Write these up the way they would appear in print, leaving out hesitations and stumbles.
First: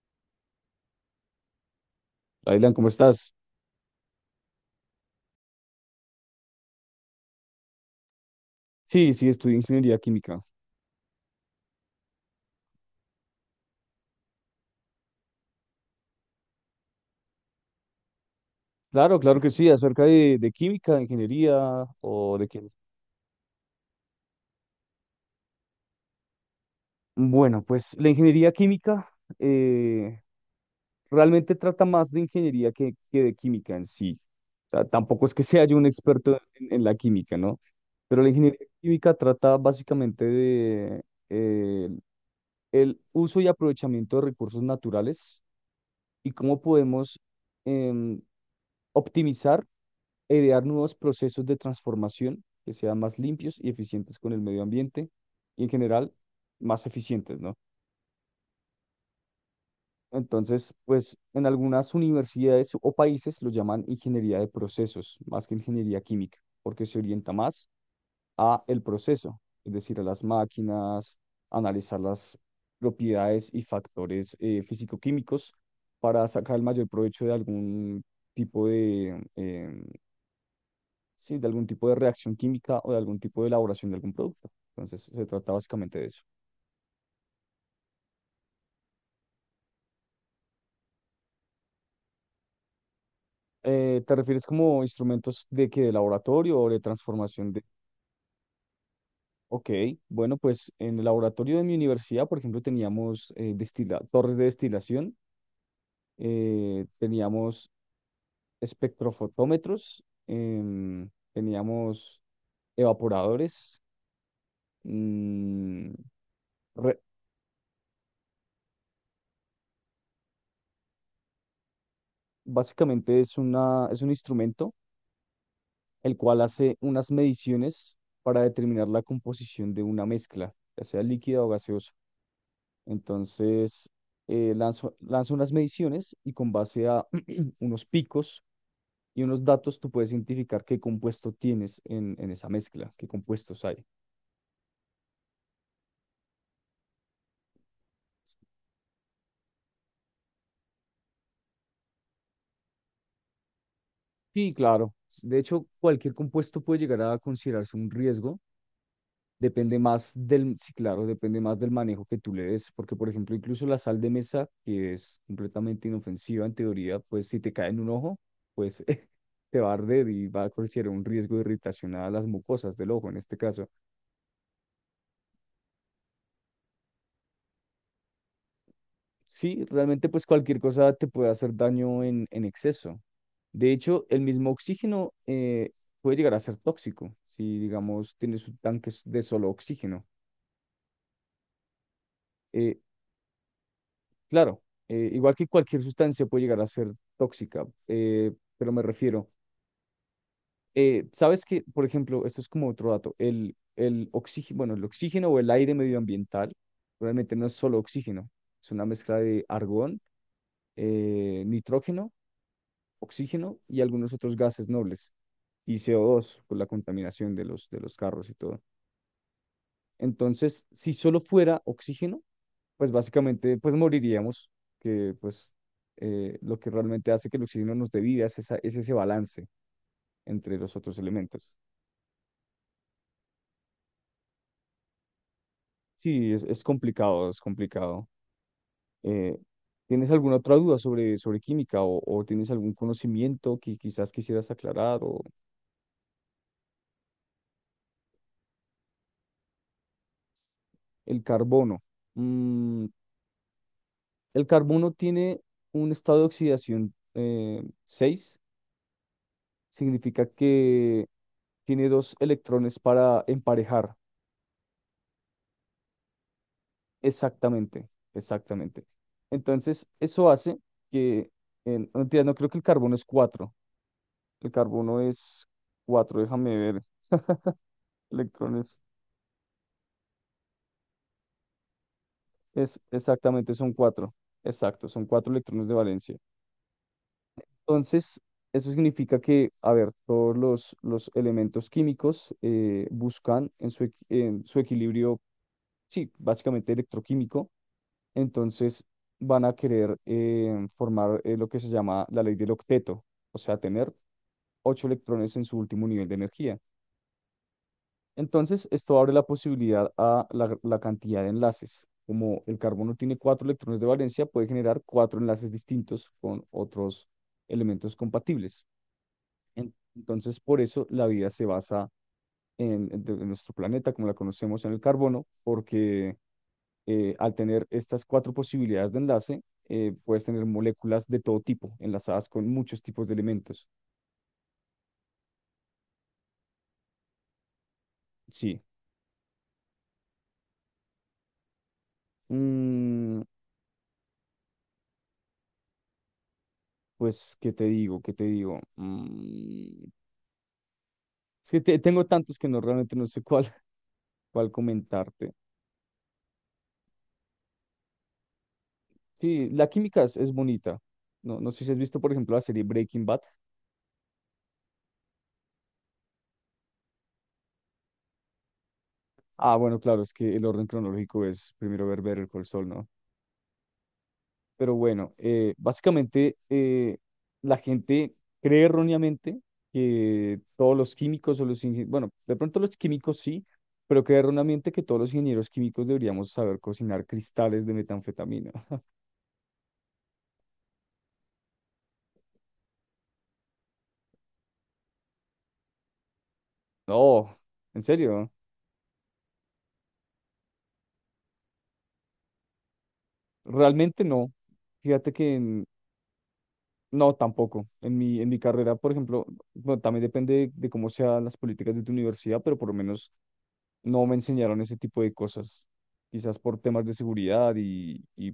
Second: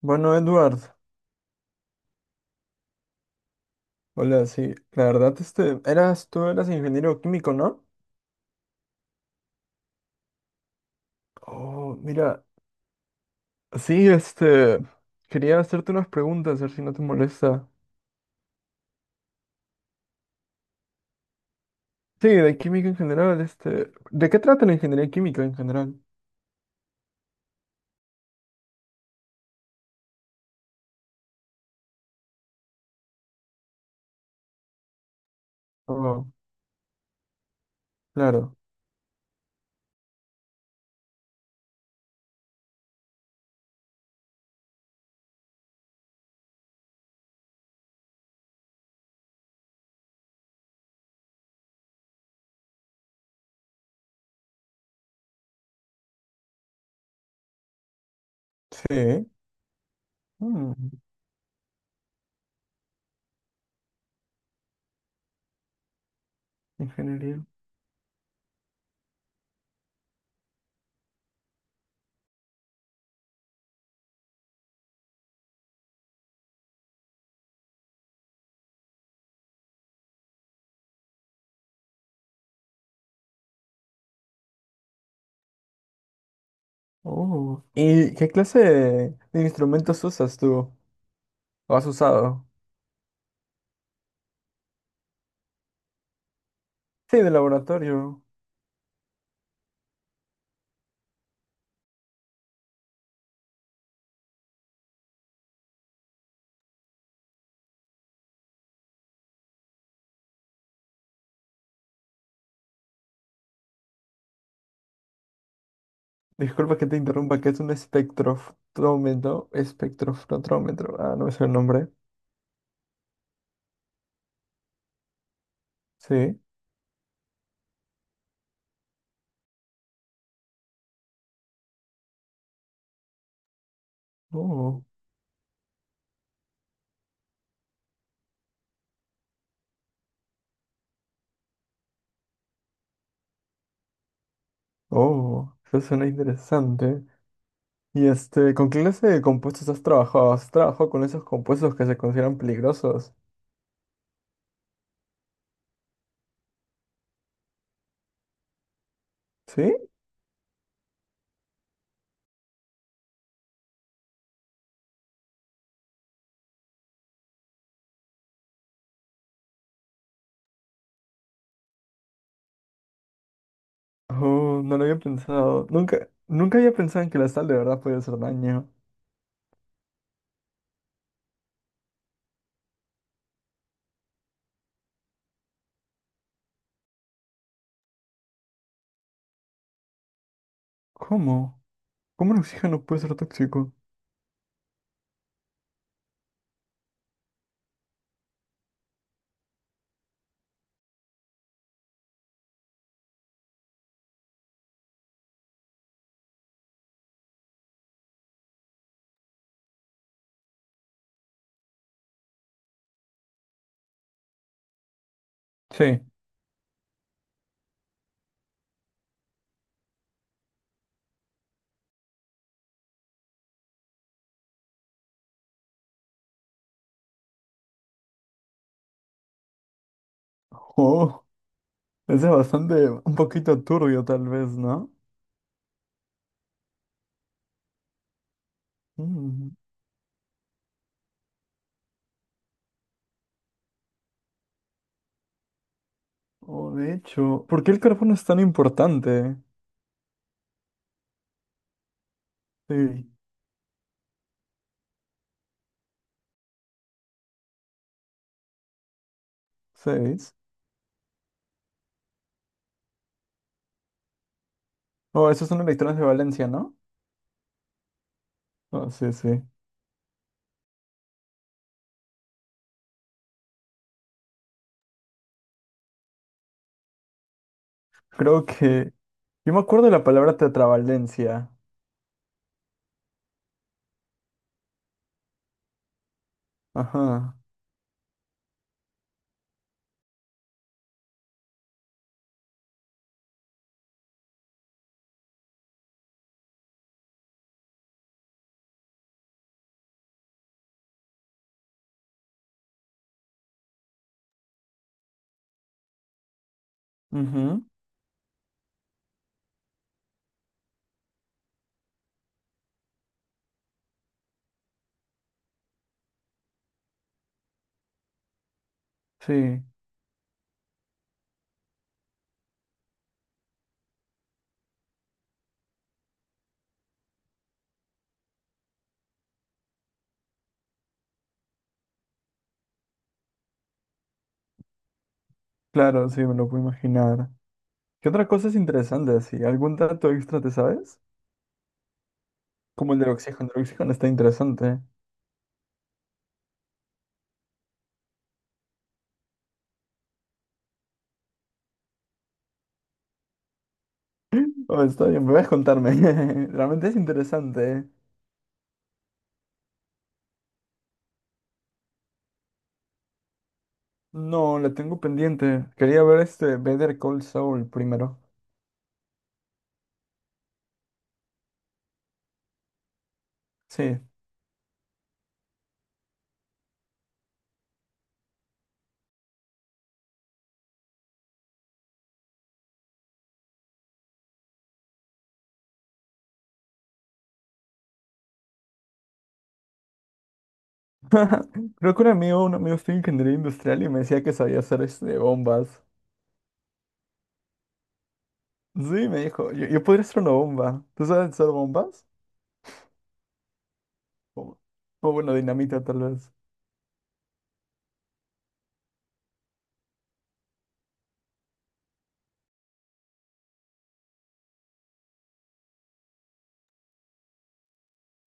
Bueno, Edward, Dylan, ¿cómo estás? hola, sí, la verdad, tú eras ingeniero químico, ¿no? Sí, sí, estudié ingeniería química. Oh, mira, sí, quería hacerte unas preguntas, a ver si no te molesta. Claro, claro que sí, acerca de química, de ingeniería Sí, o de de qué. química en general, ¿de qué trata la ingeniería química en general? Bueno, pues la ingeniería química eh, realmente trata más de ingeniería que de química en sí. O sea, tampoco es que sea yo un Oh, experto en la química, ¿no? Pero la claro, ingeniería química trata básicamente de eh, el uso y aprovechamiento de recursos naturales y cómo podemos em, optimizar e idear nuevos procesos de transformación que sean más limpios y eficientes con el medio ambiente y en general más eficientes, ¿no? sí, Entonces, mm, pues en algunas universidades o países lo llaman ingeniería de procesos, más que ingeniería química, porque se orienta ingeniería, más a el proceso, es decir, a las máquinas, analizar las propiedades y factores físico-químicos para sacar el mayor provecho de algún tipo de sí, de algún tipo de reacción química o de algún tipo de elaboración de algún producto. Entonces, se trata básicamente de eso. oh. ¿Y qué clase de instrumentos usas tú, o has usado? ¿Te refieres como instrumentos de que de laboratorio o de Sí, de transformación de... laboratorio. Ok, bueno, pues en el laboratorio de mi universidad, por ejemplo, teníamos torres de destilación, teníamos espectrofotómetros, teníamos evaporadores. mm, Disculpa que te re- interrumpa, que es un espectrofrómetro, ah, no me sé el nombre, Básicamente es un instrumento el sí, cual hace unas mediciones para determinar la composición de una mezcla, ya sea líquida o gaseosa. Entonces, oh, lanza unas mediciones y con base a unos picos y unos datos, tú puedes identificar qué compuesto tienes en esa mezcla, qué compuestos hay. oh, eso suena interesante. Y ¿con qué clase de compuestos has trabajado? ¿Has trabajado con esos compuestos que se consideran peligrosos? Sí, claro. De hecho, cualquier compuesto puede llegar a considerarse un riesgo. ¿Sí? Depende más del, sí, claro, depende más del manejo que tú le des, porque por ejemplo, incluso la sal de mesa, que es completamente inofensiva en teoría, pues si te cae en un ojo, pues te va a arder y va a considerar un riesgo de irritación a las mucosas del ojo en este caso. Oh, no lo había pensado, nunca había pensado en que la sal de verdad puede hacer daño. Sí, realmente pues cualquier cosa te puede hacer daño en exceso. De hecho, el mismo oxígeno puede llegar a ser tóxico si, digamos, tienes un tanque de solo oxígeno. ¿Cómo? ¿Cómo el Eh, oxígeno puede ser tóxico? Claro, igual que cualquier sustancia puede llegar a ser tóxica, pero me refiero, sabes que, por ejemplo, esto es como otro dato, el oxígeno, bueno, el oxígeno o el aire medioambiental realmente no es solo oxígeno, es una mezcla de argón, nitrógeno, oxígeno y algunos otros gases nobles y Sí. CO2 por la contaminación de los carros y todo. Entonces, si solo fuera oxígeno, pues básicamente pues moriríamos, que pues lo que realmente hace que el oxígeno nos dé vida es ese balance entre los otros Oh, elementos. eso es bastante, un poquito turbio tal vez, ¿no? Sí, es complicado, es complicado. Eh, Mm. ¿Tienes alguna otra duda sobre, sobre química o tienes algún conocimiento que quizás quisieras aclarar? O Oh, de hecho, ¿por qué el carbono es tan importante? el carbono. Mm, Sí, el carbono tiene un estado de oxidación seis, significa seis. que tiene dos electrones para emparejar. Oh, esos son electrones de valencia, ¿no? Exactamente, exactamente. Oh, sí, sí. Entonces, eso hace que, en, no, mentira, no creo que el carbono es 4, el carbono es 4. Déjame ver, Creo electrones, que... Yo me acuerdo de la palabra tetravalencia. es exactamente, son 4, exacto, son 4 electrones de valencia. Ajá. Entonces, eso significa que, a ver, todos los elementos químicos buscan en en su equilibrio, sí, básicamente electroquímico, entonces van a querer formar lo que se llama la ley del octeto, o sea, tener 8 electrones en su último nivel de energía. Ujú. Entonces, esto abre la posibilidad a la cantidad de enlaces. Como el carbono tiene 4 electrones de valencia, puede generar 4 enlaces distintos con otros elementos compatibles. Sí, Entonces, por eso la vida se basa en nuestro planeta, como la conocemos, en el carbono, porque al tener estas cuatro posibilidades de enlace, puedes tener moléculas de todo tipo, enlazadas con muchos tipos de elementos. claro, sí, me lo puedo imaginar. ¿Qué otra cosa es Sí. interesante así? ¿Algún dato extra te sabes? Como el del Mm, oxígeno. El oxígeno está interesante. pues ¿qué te digo? ¿Qué te digo? Mm, es que tengo tantos que no realmente no sé cuál, cuál Oh, está bien, comentarte. me vas a contarme. Realmente es interesante. Sí, la química es bonita. No, no sé si has visto, por ejemplo, la serie Breaking Bad. No, la tengo pendiente. Quería ver Better Call Saul primero. Ah, bueno, claro, es que el orden cronológico es primero ver Better Call Saul, ¿no? Sí, Pero bueno, básicamente la gente cree erróneamente que todos los químicos o los ingenieros, bueno, de pronto los químicos sí, pero cree erróneamente que todos los ingenieros químicos deberíamos saber cocinar cristales de metanfetamina. Creo que un amigo estudia ingeniería industrial y me decía que sabía hacer bombas. No, en serio, Sí, me dijo, yo podría hacer una bomba. ¿Tú sabes hacer bombas? realmente no. O, Fíjate o bueno, que dinamita tal vez. no, tampoco. En en mi carrera, por ejemplo, bueno, también depende de cómo sean las políticas de tu universidad, pero por lo menos no me enseñaron ese tipo de cosas. Quizás por temas de seguridad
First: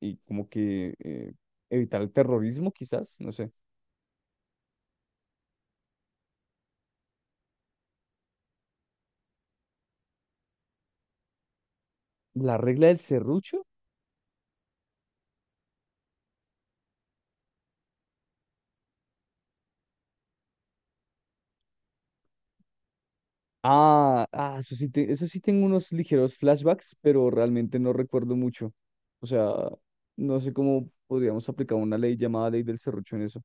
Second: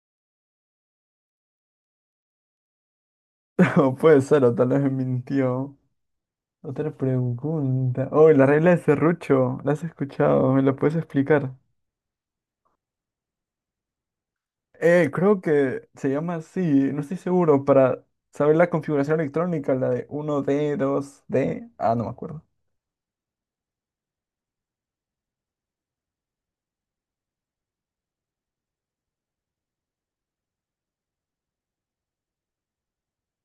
y como que evitar el terrorismo, quizás, no sé. O puede ser, o tal vez me mintió. Otra pregunta. Oh, la regla de serrucho. ¿La has escuchado? ¿Me la puedes explicar? La regla del serrucho. Creo que se llama así, no estoy seguro, para saber la configuración electrónica, la de uno d dos d. Ah, no me acuerdo. Ah, ah, eso sí, eso sí tengo unos ligeros flashbacks, pero realmente no recuerdo mucho. O sea, no sé cómo podríamos aplicar una ley llamada ley del serrucho en eso.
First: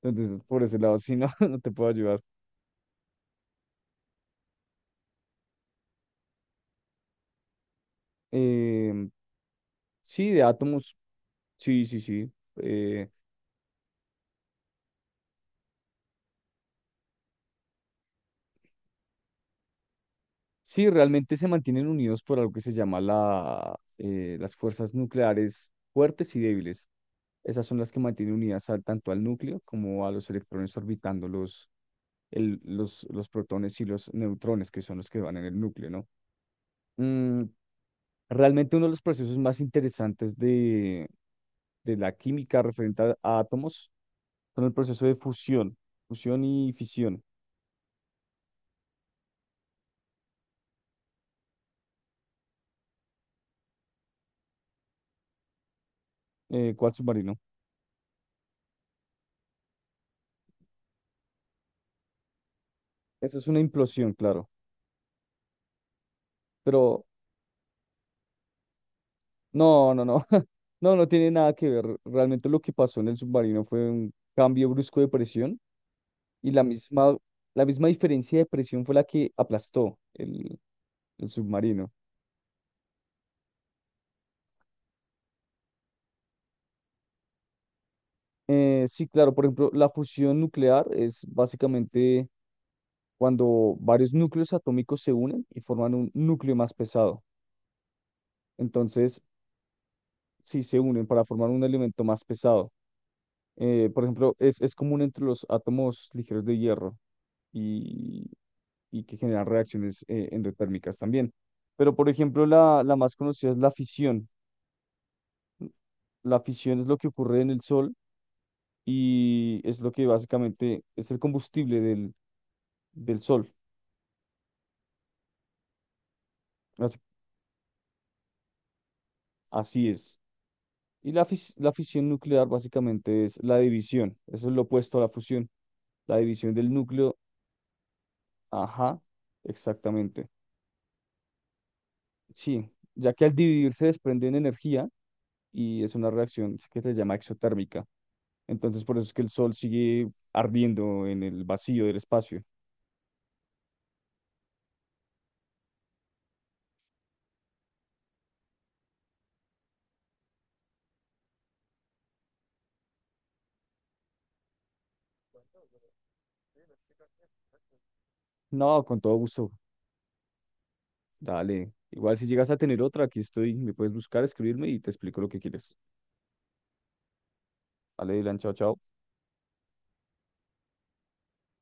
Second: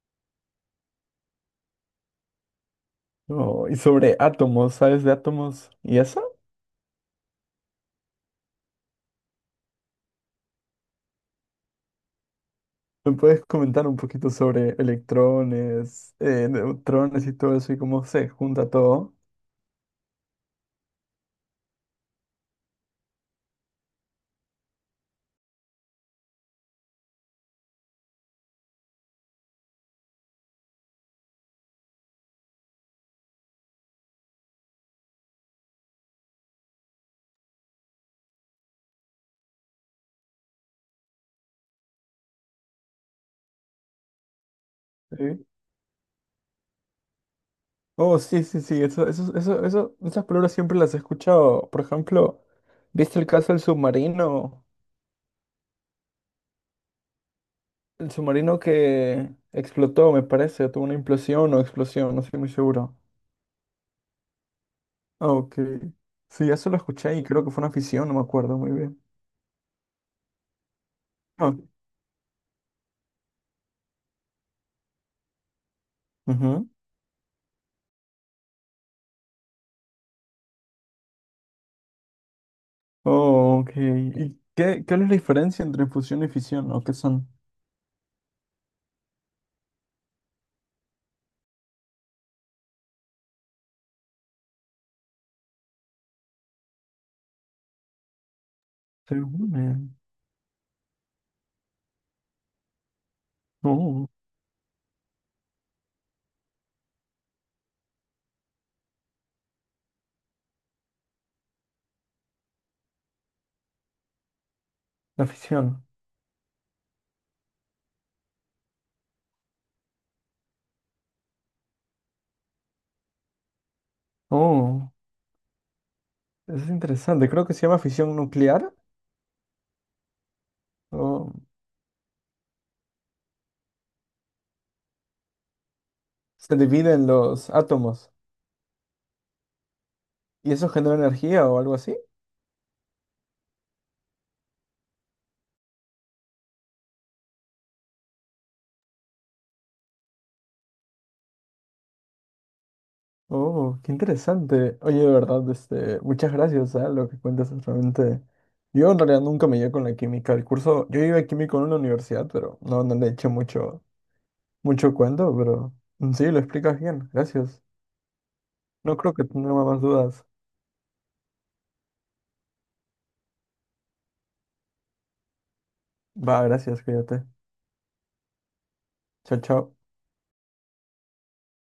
Entonces, por ese lado, sí, no, no te puedo ayudar. No y sobre átomos, ¿sabes de átomos? Y eso, Em, sí, de átomos, sí, sí, sí. Eh, ¿me puedes comentar un poquito sobre electrones, neutrones y todo eso y cómo se junta todo? sí, realmente se mantienen unidos por algo que se llama las fuerzas nucleares fuertes y débiles. Esas son las que mantienen unidas tanto al núcleo como a los electrones orbitándolos, los protones y los neutrones, que son los que van en el núcleo, ¿no? Mm, realmente uno de los procesos más interesantes de la química referente a átomos son el proceso de ¿Sí? fusión, fusión y fisión, Oh, sí, sí, sí, esas palabras siempre las he escuchado. Por ejemplo, ¿viste el caso del submarino? Cual submarino. El submarino que explotó, me parece, tuvo una implosión o explosión, no estoy muy seguro. Eso es una implosión, claro, Ah, ok. Sí, eso lo pero escuché y creo que fue una fisión, no me acuerdo muy bien. no, no, no, no, no tiene Ah, nada que ver. Realmente lo que pasó en el submarino fue un cambio brusco de presión y ujú. La misma diferencia de presión fue la que aplastó el submarino. Oh, ok. ¿Y qué, cuál es la diferencia entre fusión y fisión? ¿O qué son? Sí, claro, por ejemplo, la fusión nuclear es básicamente cuando varios núcleos atómicos se unen y forman un núcleo más pesado. Se Entonces, unen. sí se unen para formar un elemento más pesado. Por Oh, ejemplo, es común entre los átomos ligeros de hierro y, y que generan reacciones endotérmicas también. Pero, por ejemplo, la más conocida es la fisión. la fisión. La fisión es lo que ocurre en el Sol y es lo que básicamente es el combustible del, del Sol. Oh, eso es interesante. Creo que se llama fisión nuclear. Así es. Y Oh, la fisión nuclear básicamente es la división. Eso es lo opuesto a la fusión. La división se del dividen núcleo. los átomos Ajá, exactamente. y eso genera energía o algo así. Sí, ya que al dividirse desprenden energía y es una reacción que se llama exotérmica. Entonces por eso es que el sol sigue ardiendo en el vacío del espacio. Oh, qué interesante. Oye, de verdad, muchas gracias a lo que cuentas es realmente. Yo en realidad nunca me llevé con la química. El curso, yo iba a químico en una universidad, pero no le eché mucho, mucho cuento, pero mm, sí, lo explicas bien. Gracias. No, No con creo todo que gusto. tenga más dudas. Dale. Igual si llegas a tener otra, aquí estoy. Me puedes buscar, escribirme y te explico lo que quieres. Va, gracias, cuídate. Dale, Dylan, chao, chao. Chao, chao.